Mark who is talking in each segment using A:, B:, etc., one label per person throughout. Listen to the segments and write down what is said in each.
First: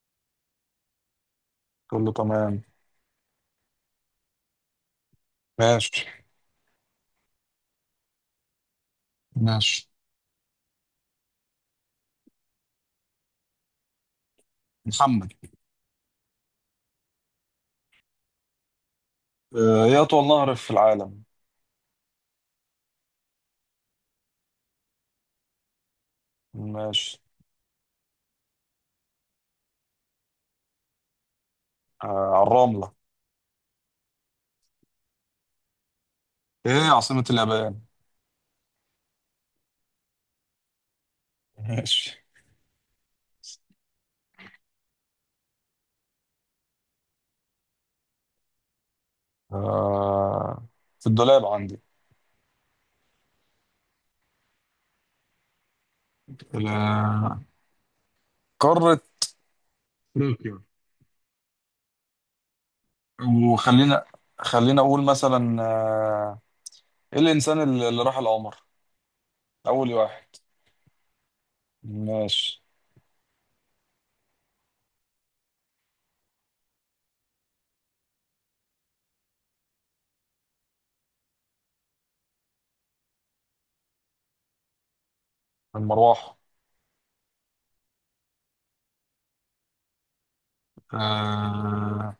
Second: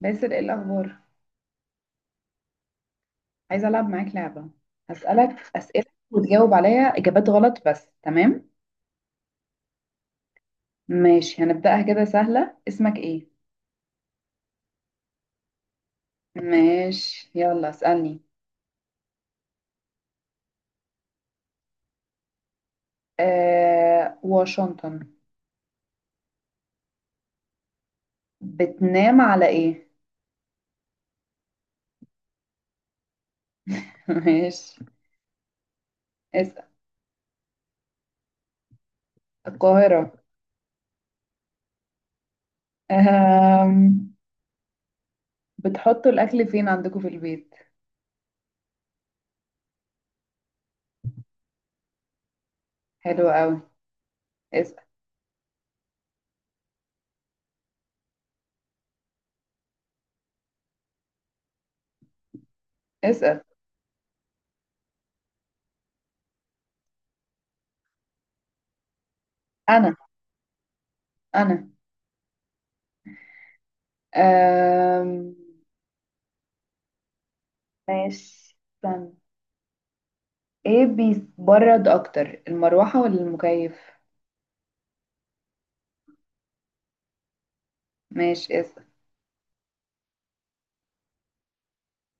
A: باسل، ايه الاخبار؟
B: كله تمام.
A: عايزه العب معاك لعبه. هسالك اسئله
B: ماشي.
A: وتجاوب عليا اجابات غلط بس، تمام؟
B: ماشي.
A: ماشي، هنبداها كده سهله. اسمك ايه؟
B: محمد.
A: ماشي يلا اسالني.
B: ايه اطول نهر في العالم؟
A: آه، واشنطن.
B: ماشي.
A: بتنام على ايه؟
B: آه، على الرملة.
A: ماشي اسال.
B: ايه عاصمة اليابان؟
A: القاهره.
B: ماشي.
A: آه. بتحطوا الاكل فين عندكم في البيت؟
B: آه، في الدولاب عندي.
A: حلو قوي. اسال.
B: ال- قارة أفريقيا.
A: اسال.
B: وخلينا اقول مثلا، ايه الانسان اللي راح القمر اول
A: انا
B: واحد؟
A: انا.
B: ماشي.
A: آه ماشي. استنى. ايه بيبرد اكتر، المروحة ولا المكيف؟
B: المروحة.
A: ماشي اسأل.
B: آه،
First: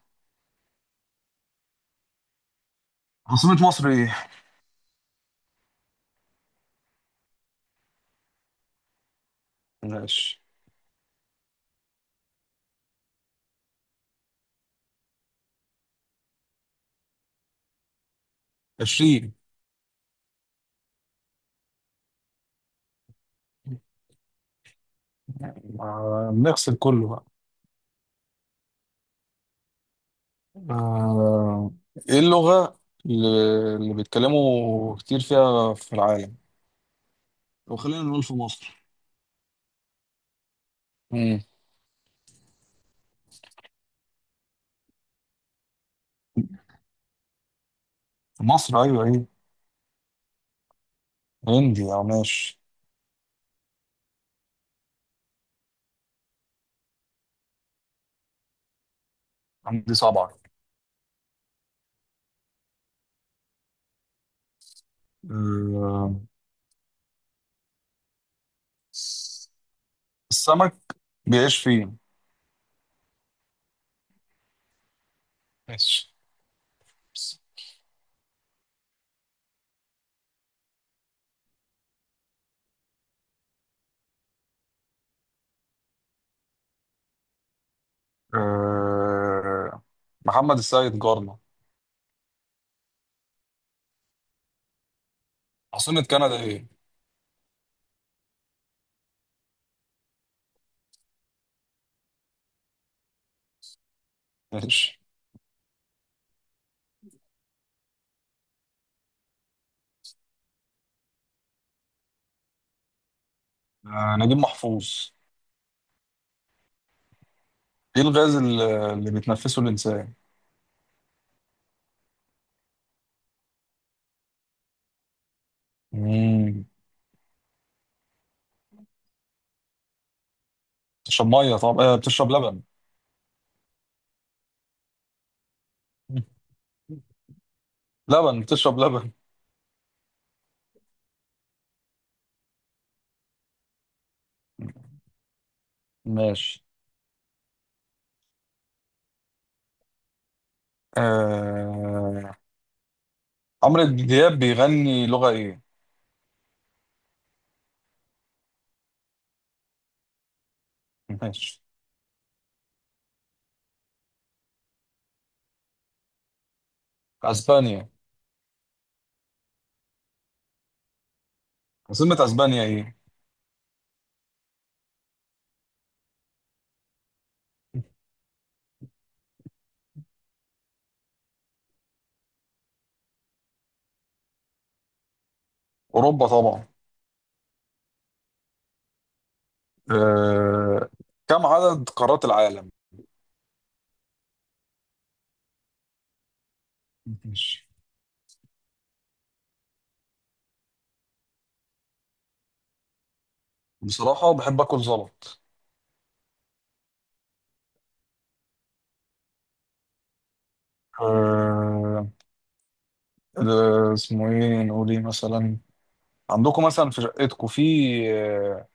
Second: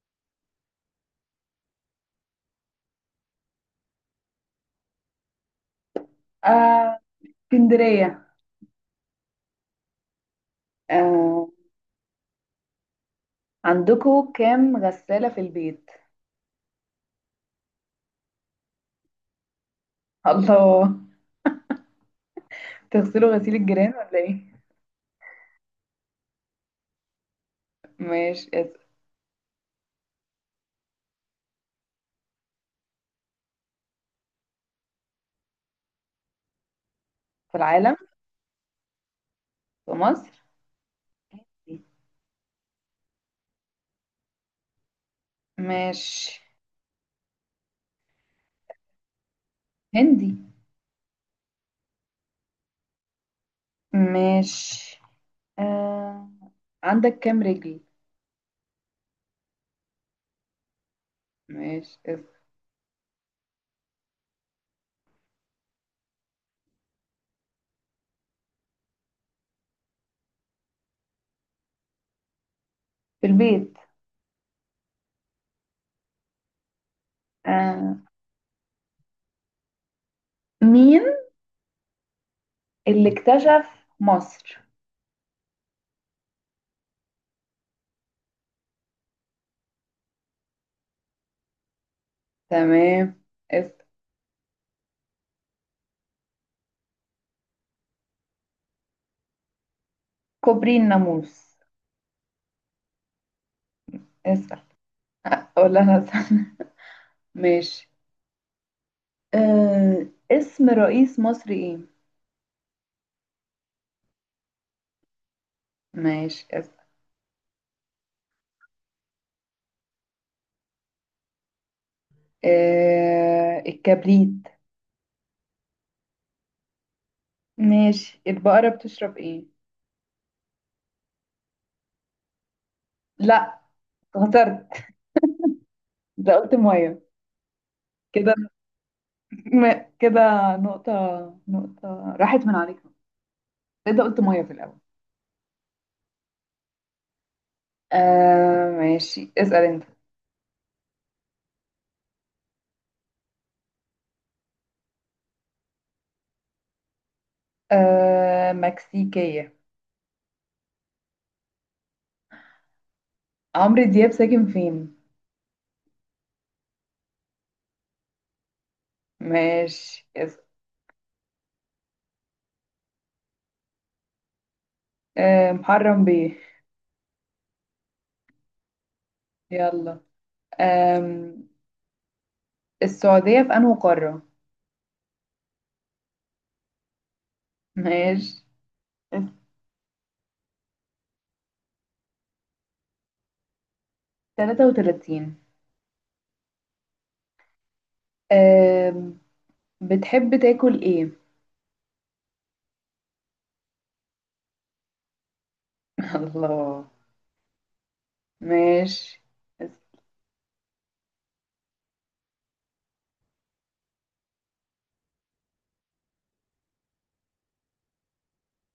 B: عاصمة مصر ايه؟
A: آه، اسكندرية.
B: ماشي.
A: آه، عندكوا كام غسالة في البيت؟
B: 20.
A: الله. تغسلوا غسيل الجيران ولا ايه؟
B: نغسل كله بقى.
A: ماشي اسأل.
B: آه، ايه اللغة اللي اللي بيتكلموا كتير فيها في العالم؟
A: في
B: لو
A: العالم.
B: خلينا نقول في مصر.
A: في مصر.
B: مم.
A: ماشي.
B: في مصر، ايوه، ايه؟
A: هندي.
B: هندي، او ماشي.
A: ماشي. آه، عندك كام رجل؟
B: عندي صبعة.
A: ماشي اسأل.
B: آه، السمك بيعيش فين؟
A: في البيت.
B: ماشي.
A: آه، مين اللي اكتشف مصر؟
B: آه، محمد السيد جارنا.
A: تمام اسأل.
B: عاصمة كندا ايه؟
A: كوبري الناموس. اسأل.
B: ماشي.
A: ولا انا استنى؟ ماشي. آه، اسم رئيس مصر ايه؟
B: نجيب محفوظ.
A: ماشي اسم.
B: ايه الغاز اللي بيتنفسه الانسان؟
A: آه، الكبريت.
B: مم.
A: ماشي. البقرة بتشرب ايه؟
B: بتشرب ميه، طب بتشرب لبن.
A: لا، خسرت. ده قلت ميه. كده.
B: لبن، بتشرب لبن.
A: كده. نقطة. نقطة راحت من عليك. ده قلت ميه في الأول.
B: ماشي.
A: آه ماشي، اسأل انت.
B: آه... عمرو دياب بيغني لغة ايه؟
A: آه، مكسيكية.
B: ماشي.
A: عمرو دياب ساكن فين؟
B: اسبانيا.
A: ماشي اسأل.
B: عاصمة اسبانيا ايه؟
A: آه، محرم بيه. يلا. آه، السعودية في أنهي قارة؟
B: اوروبا طبعا.
A: ماشي.
B: آه... كم عدد قارات العالم؟
A: 33.
B: ماشي.
A: أم... بتحب تاكل ايه؟
B: بصراحة بحب اكل زلط.
A: الله. ماشي. بس.
B: آه... ده اسمه ايه، نقول ايه مثلا، عندكم مثلا في شقتكم آه،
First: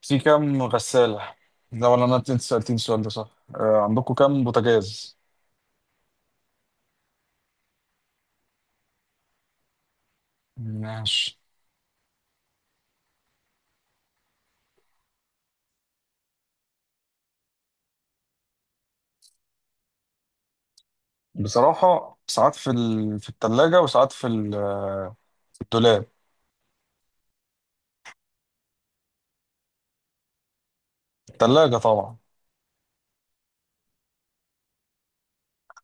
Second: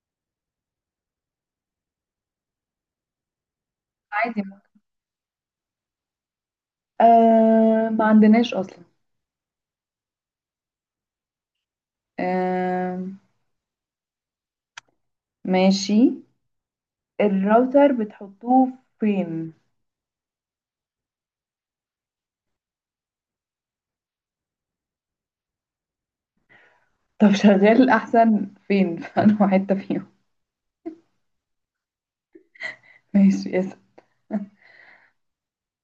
B: في كام غسالة؟ ده، ولا انا انت سألتني السؤال ده صح؟ عندكم
A: عادي.
B: كام بوتاجاز؟
A: ما عندناش أصلا.
B: ماشي.
A: أم... ماشي. الراوتر بتحطوه فين؟
B: بصراحة ساعات في التلاجة، وساعات في الدولاب.
A: طب شغال أحسن فين؟ في أنهي حتة فيهم؟
B: التلاجة طبعا.
A: ماشي اسأل.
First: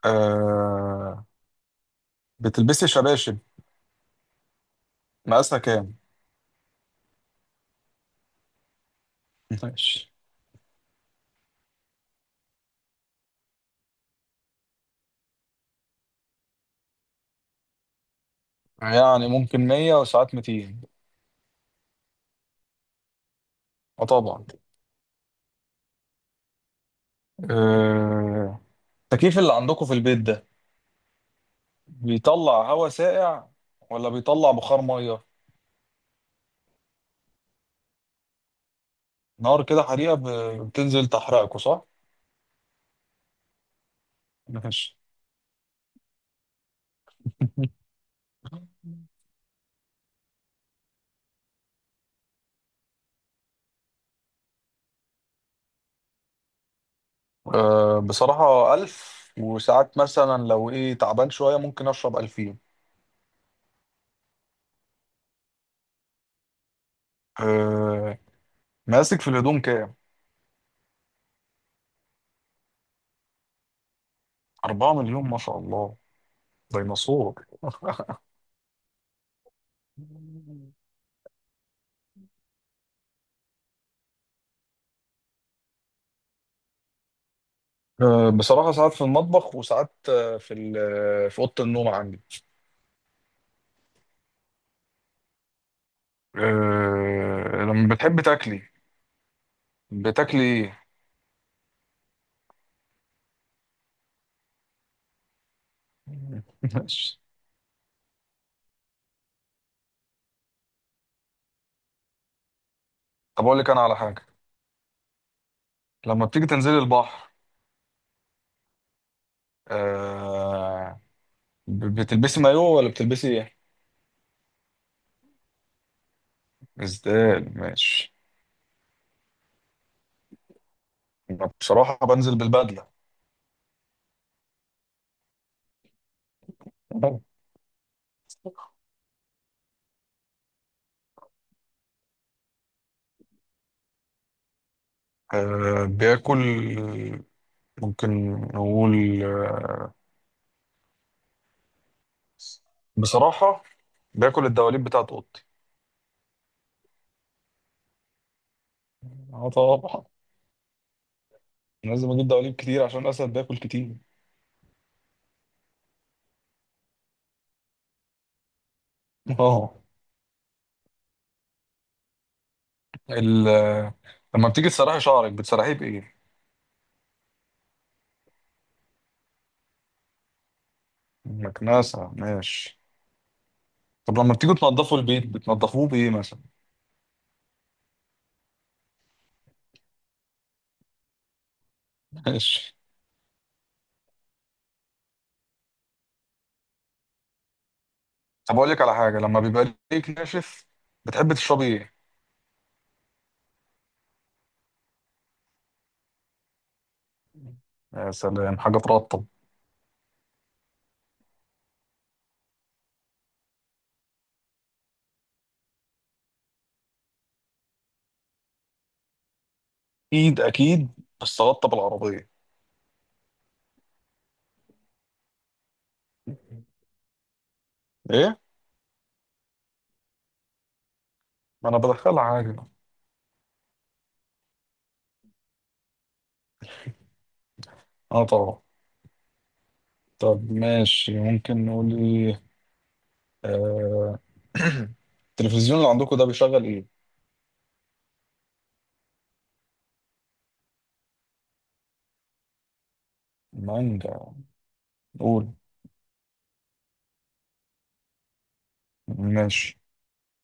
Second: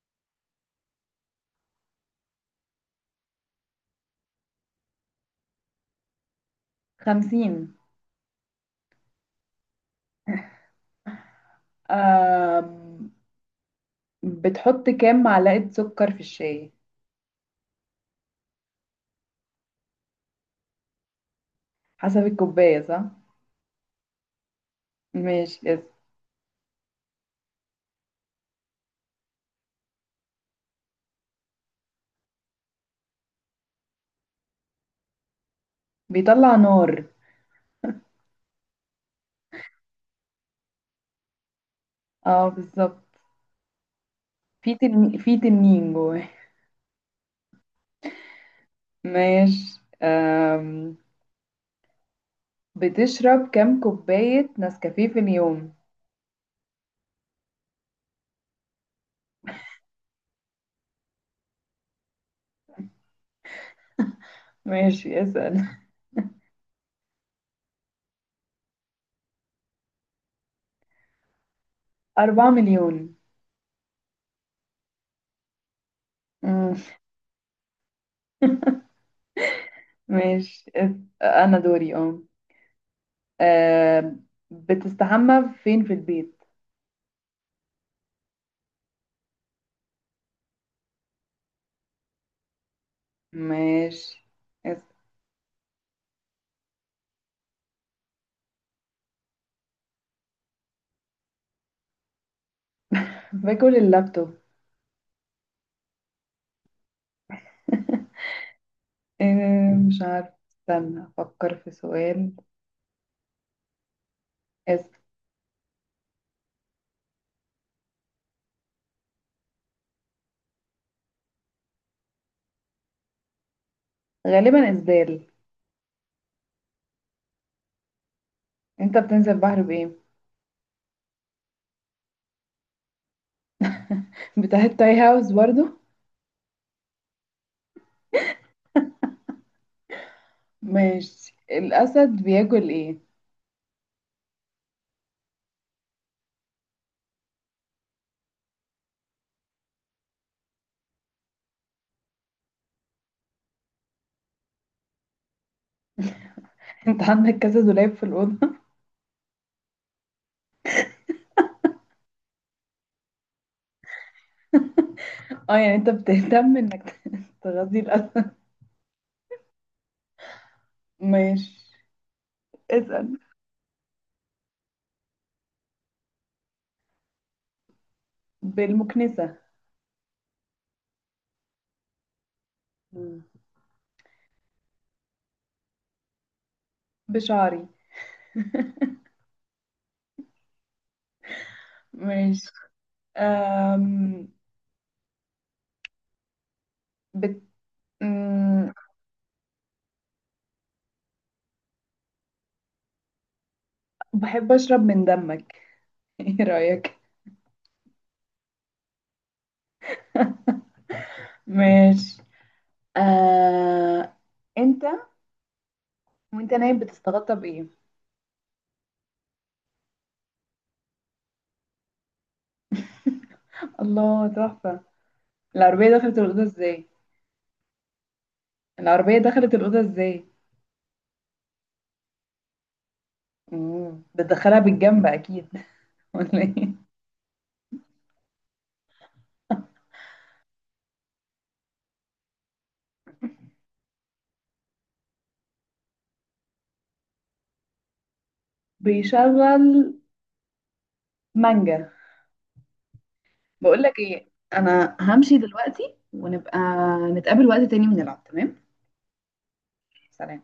B: آه... بتلبسي شباشب مقاسها كام؟
A: 50.
B: ماشي.
A: أم... بتحط كام معلقة سكر في الشاي؟
B: يعني ممكن 100، وساعات 200.
A: حسب الكوباية صح؟
B: اه طبعا.
A: ماشي.
B: آه... التكييف اللي عندكم في البيت ده بيطلع هواء ساقع، ولا بيطلع بخار مية؟
A: بيطلع نار.
B: نار، كده حريقة، بتنزل تحرقكوا صح؟
A: اه بالظبط.
B: ماشي.
A: في تنين جواه. ماشي. بتشرب كام كوباية نسكافيه في اليوم؟
B: بصراحة 1000، وساعات مثلا لو ايه تعبان شوية ممكن أشرب 2000.
A: ماشي اسأل.
B: آه، مقاسك في الهدوم كام؟
A: أربعة مليون.
B: 4 مليون، ما شاء الله.
A: مم.
B: ديناصور.
A: ماشي. أنا دوري. اه أم، بتستحمى فين في البيت؟
B: بصراحة ساعات في المطبخ، وساعات آه، في ال- آه، في أوضة النوم عندي.
A: ماشي اسأل.
B: أه لما بتحب تاكلي، بتاكلي ايه؟
A: باكل اللابتوب.
B: ماشي.
A: مش عارف، استنى أفكر في سؤال.
B: طب أقول لك أنا على حاجة.
A: اسأل.
B: لما بتيجي تنزلي البحر أه بتلبسي مايو، ولا بتلبسي ايه؟
A: غالبا إسدال.
B: ازاي؟ ماشي.
A: انت بتنزل بحر بإيه؟
B: أنا بصراحة بنزل بالبدلة.
A: بتاع التاي هاوس برضو. ماشي. الأسد بياكل إيه؟
B: بياكل، ممكن نقول بصراحة باكل الدواليب بتاعت اوضتي.
A: أنت عندك كذا دولاب في الأوضة؟
B: اه طبعا، لازم اجيب دواليب كتير عشان الاسد بياكل كتير.
A: أه يعني أنت بتهتم إنك تغذي الأسد.
B: اه.
A: ماشي اسأل.
B: ال... لما بتيجي تسرحي شعرك بتسرحيه بايه؟
A: بالمكنسة.
B: مكنسة، ماشي.
A: مم.
B: طب لما بتيجوا تنضفوا البيت بتنضفوه بايه مثلا؟
A: بشعري. ماشي.
B: ماشي.
A: أم... بت...
B: طب اقول
A: أم...
B: لك على حاجه، لما بيبقى ليك ناشف بتحب تشربي ايه؟
A: بحب أشرب من دمك. إيه رأيك؟
B: يا سلام، حاجه ترطب.
A: ماشي. أه... أنت وأنت نايم بتستغطى بإيه؟
B: اكيد اكيد، بس ترطب العربيه.
A: الله، تحفة. العربية دخلت الأوضة إزاي؟
B: ايه؟
A: العربية دخلت الأوضة إزاي؟
B: ما انا بدخلها عادي.
A: مم، بتدخلها بالجنب أكيد. ولا ايه؟
B: اه طبعا. طب ماشي، ممكن نقول ايه؟ آه، التلفزيون اللي عندكم ده بيشغل ايه؟
A: بيشغل مانجا. بقول لك
B: مانجا.
A: ايه، انا همشي
B: قول.
A: دلوقتي ونبقى نتقابل وقت تاني ونلعب، تمام؟
B: ماشي.
A: سلام.